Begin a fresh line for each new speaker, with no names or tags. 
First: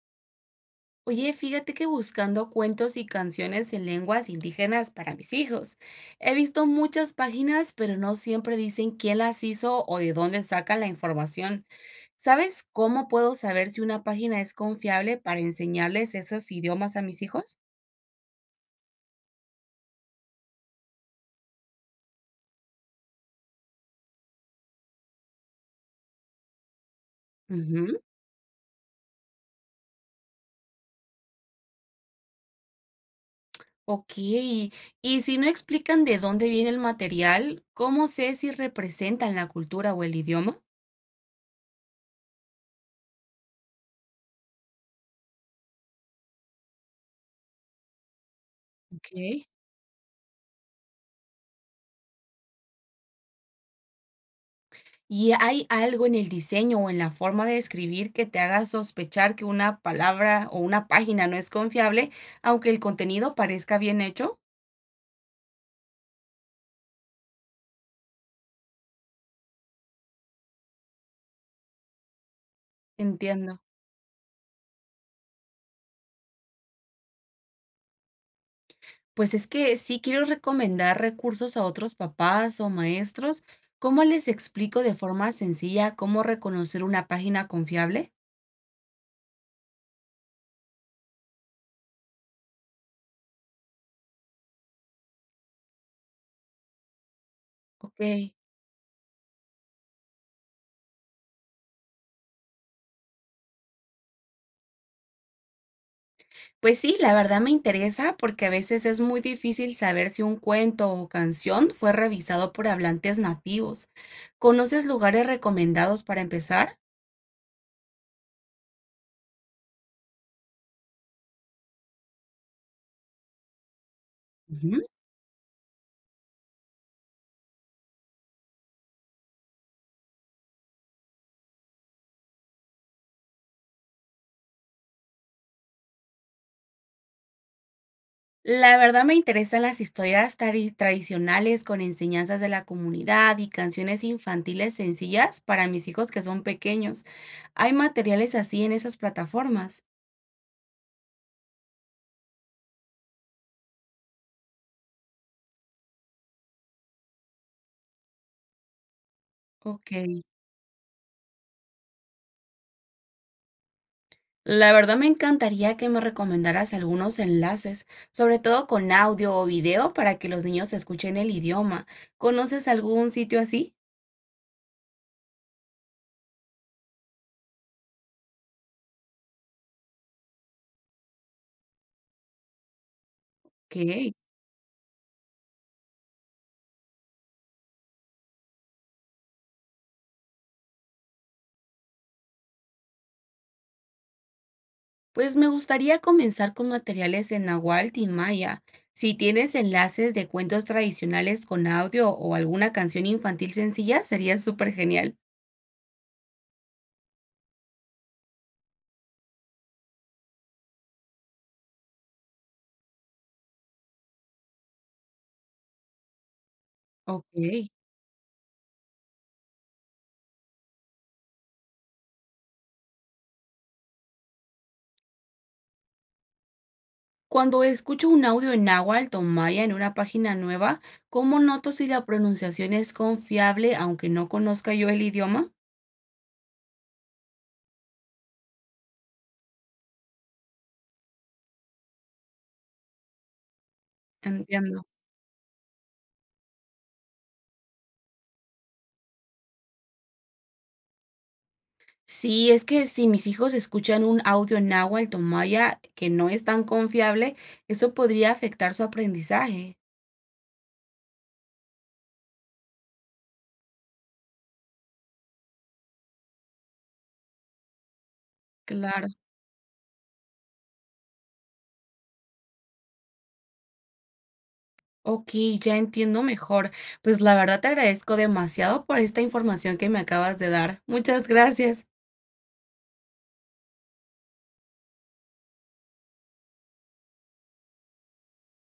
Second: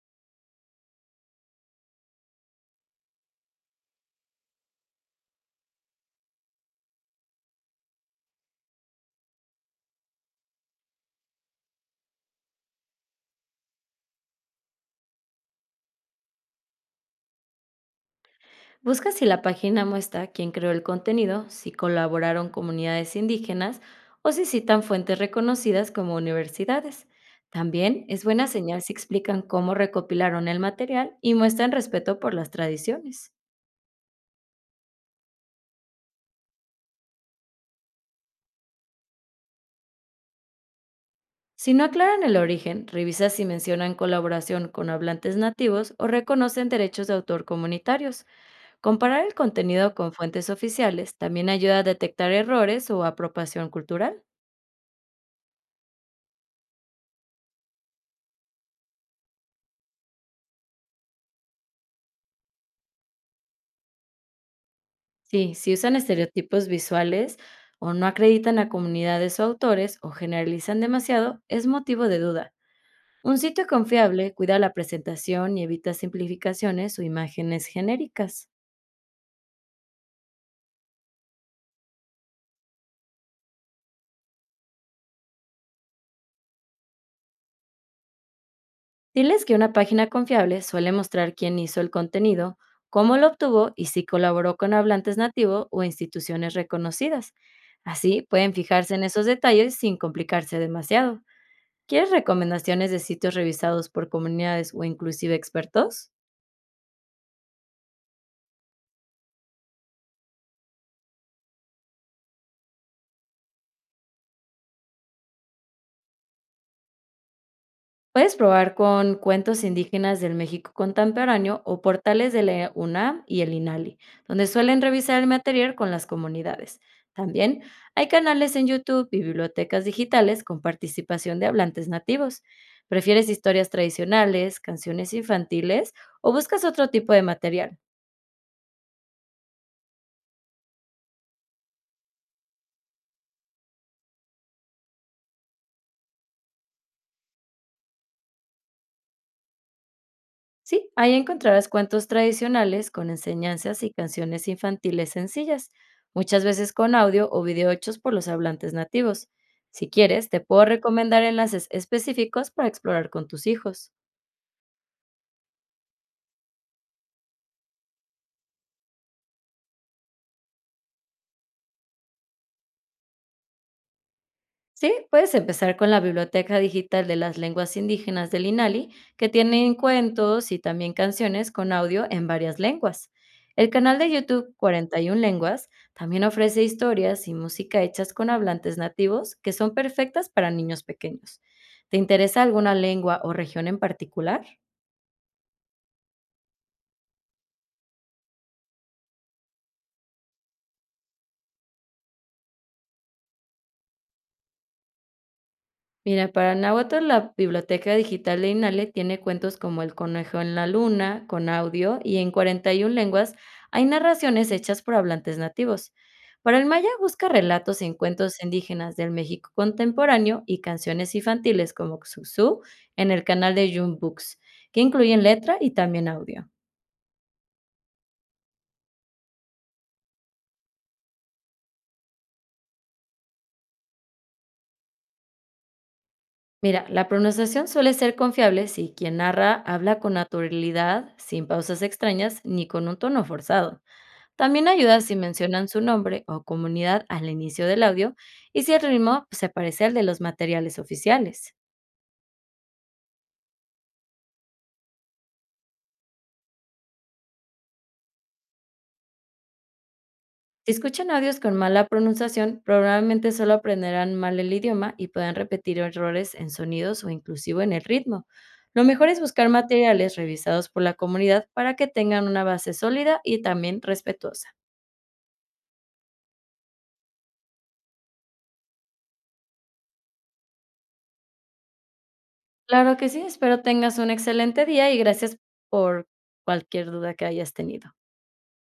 Oye, fíjate que buscando cuentos y canciones en lenguas indígenas para mis hijos, he visto muchas páginas, pero no siempre dicen quién las hizo o de dónde sacan la información. ¿Sabes cómo puedo saber si una página es confiable para enseñarles esos idiomas a mis hijos?
Busca si la página muestra quién creó el contenido, si colaboraron comunidades indígenas o si citan fuentes reconocidas como universidades.
Ujú.
También es buena señal si explican cómo recopilaron el material y muestran respeto por las tradiciones.
Ok, y si no explican de dónde viene el material, ¿cómo sé si representan la cultura o el idioma?
Si no aclaran el origen, revisa si mencionan colaboración con hablantes nativos o reconocen derechos de autor comunitarios. Comparar el
Ok.
contenido con fuentes oficiales también ayuda a detectar errores o apropiación cultural.
¿Y hay algo en el diseño o en la forma de escribir que te haga sospechar que una palabra o una página no es confiable, aunque el contenido parezca bien hecho?
Sí, si usan estereotipos visuales o no acreditan a comunidades o autores o generalizan demasiado, es motivo de duda. Un
Entiendo.
sitio confiable cuida la presentación y evita simplificaciones o imágenes genéricas.
Pues es que sí quiero recomendar recursos a otros papás o maestros. ¿Cómo les explico de forma sencilla cómo reconocer una página confiable?
Diles que una página confiable suele mostrar quién hizo el contenido, cómo lo obtuvo y si colaboró con hablantes nativos o instituciones reconocidas. Así
Ok.
pueden fijarse en esos detalles sin complicarse demasiado. ¿Quieres recomendaciones de sitios revisados por comunidades o inclusive expertos?
Pues sí, la verdad me interesa porque a veces es muy difícil saber si un cuento o canción fue revisado por hablantes nativos. ¿Conoces lugares recomendados para empezar?
Puedes probar con cuentos indígenas del México contemporáneo o portales de la UNAM y el INALI, donde suelen
Ujú.
revisar el material con las comunidades. También hay canales en YouTube y bibliotecas digitales con participación de hablantes nativos. ¿Prefieres historias tradicionales, canciones infantiles o buscas otro tipo de material?
La verdad me interesan las historias tradicionales con enseñanzas de la comunidad y canciones infantiles sencillas para mis hijos que son pequeños. ¿Hay materiales así en esas plataformas?
Sí, ahí encontrarás cuentos tradicionales con enseñanzas y canciones infantiles sencillas, muchas veces con audio o video hechos por los hablantes nativos. Si
Ok.
quieres, te puedo recomendar enlaces específicos para explorar con tus hijos.
La verdad me encantaría que me recomendaras algunos enlaces, sobre todo con audio o video para que los niños escuchen el idioma. ¿Conoces algún sitio así?
Sí, puedes empezar con la Biblioteca Digital de las Lenguas Indígenas del INALI, que tiene cuentos y también canciones con audio en varias lenguas. El canal de
Ok,
YouTube 41 Lenguas también ofrece historias y música hechas con hablantes nativos que son perfectas para niños pequeños. ¿Te interesa alguna lengua o región en particular?
pues me gustaría comenzar con materiales en náhuatl y maya. Si tienes enlaces de cuentos tradicionales con audio o alguna canción infantil sencilla, sería súper genial.
Mira, para Nahuatl, la biblioteca digital de INALE tiene cuentos como El conejo en la luna, con audio, y en 41 lenguas hay narraciones hechas por hablantes nativos. Para el maya, busca
Ok.
relatos en cuentos indígenas del México contemporáneo y canciones infantiles como Xuxu en el canal de June Books, que incluyen letra y también audio.
Cuando escucho un audio en náhuatl o maya en una página nueva, ¿cómo noto si la pronunciación es confiable aunque no conozca yo el idioma?
Mira, la pronunciación suele ser confiable si quien narra habla con naturalidad, sin pausas extrañas ni con un tono forzado. También
Entiendo.
ayuda si mencionan su nombre o comunidad al inicio del audio y si el ritmo se parece al de los materiales oficiales.
Sí, es que si mis hijos escuchan un audio en náhuatl o maya que no es tan confiable, eso podría afectar su aprendizaje.
Si escuchan audios con mala pronunciación, probablemente solo aprenderán mal el idioma y puedan repetir errores en sonidos o inclusive en el ritmo. Lo
Claro.
mejor es buscar materiales revisados por la comunidad para que tengan una base sólida y también respetuosa.
Ok, ya entiendo mejor. Pues la verdad te agradezco demasiado por esta información que me acabas de dar. Muchas gracias.
Claro que sí, espero tengas un excelente día y gracias por cualquier duda que hayas tenido.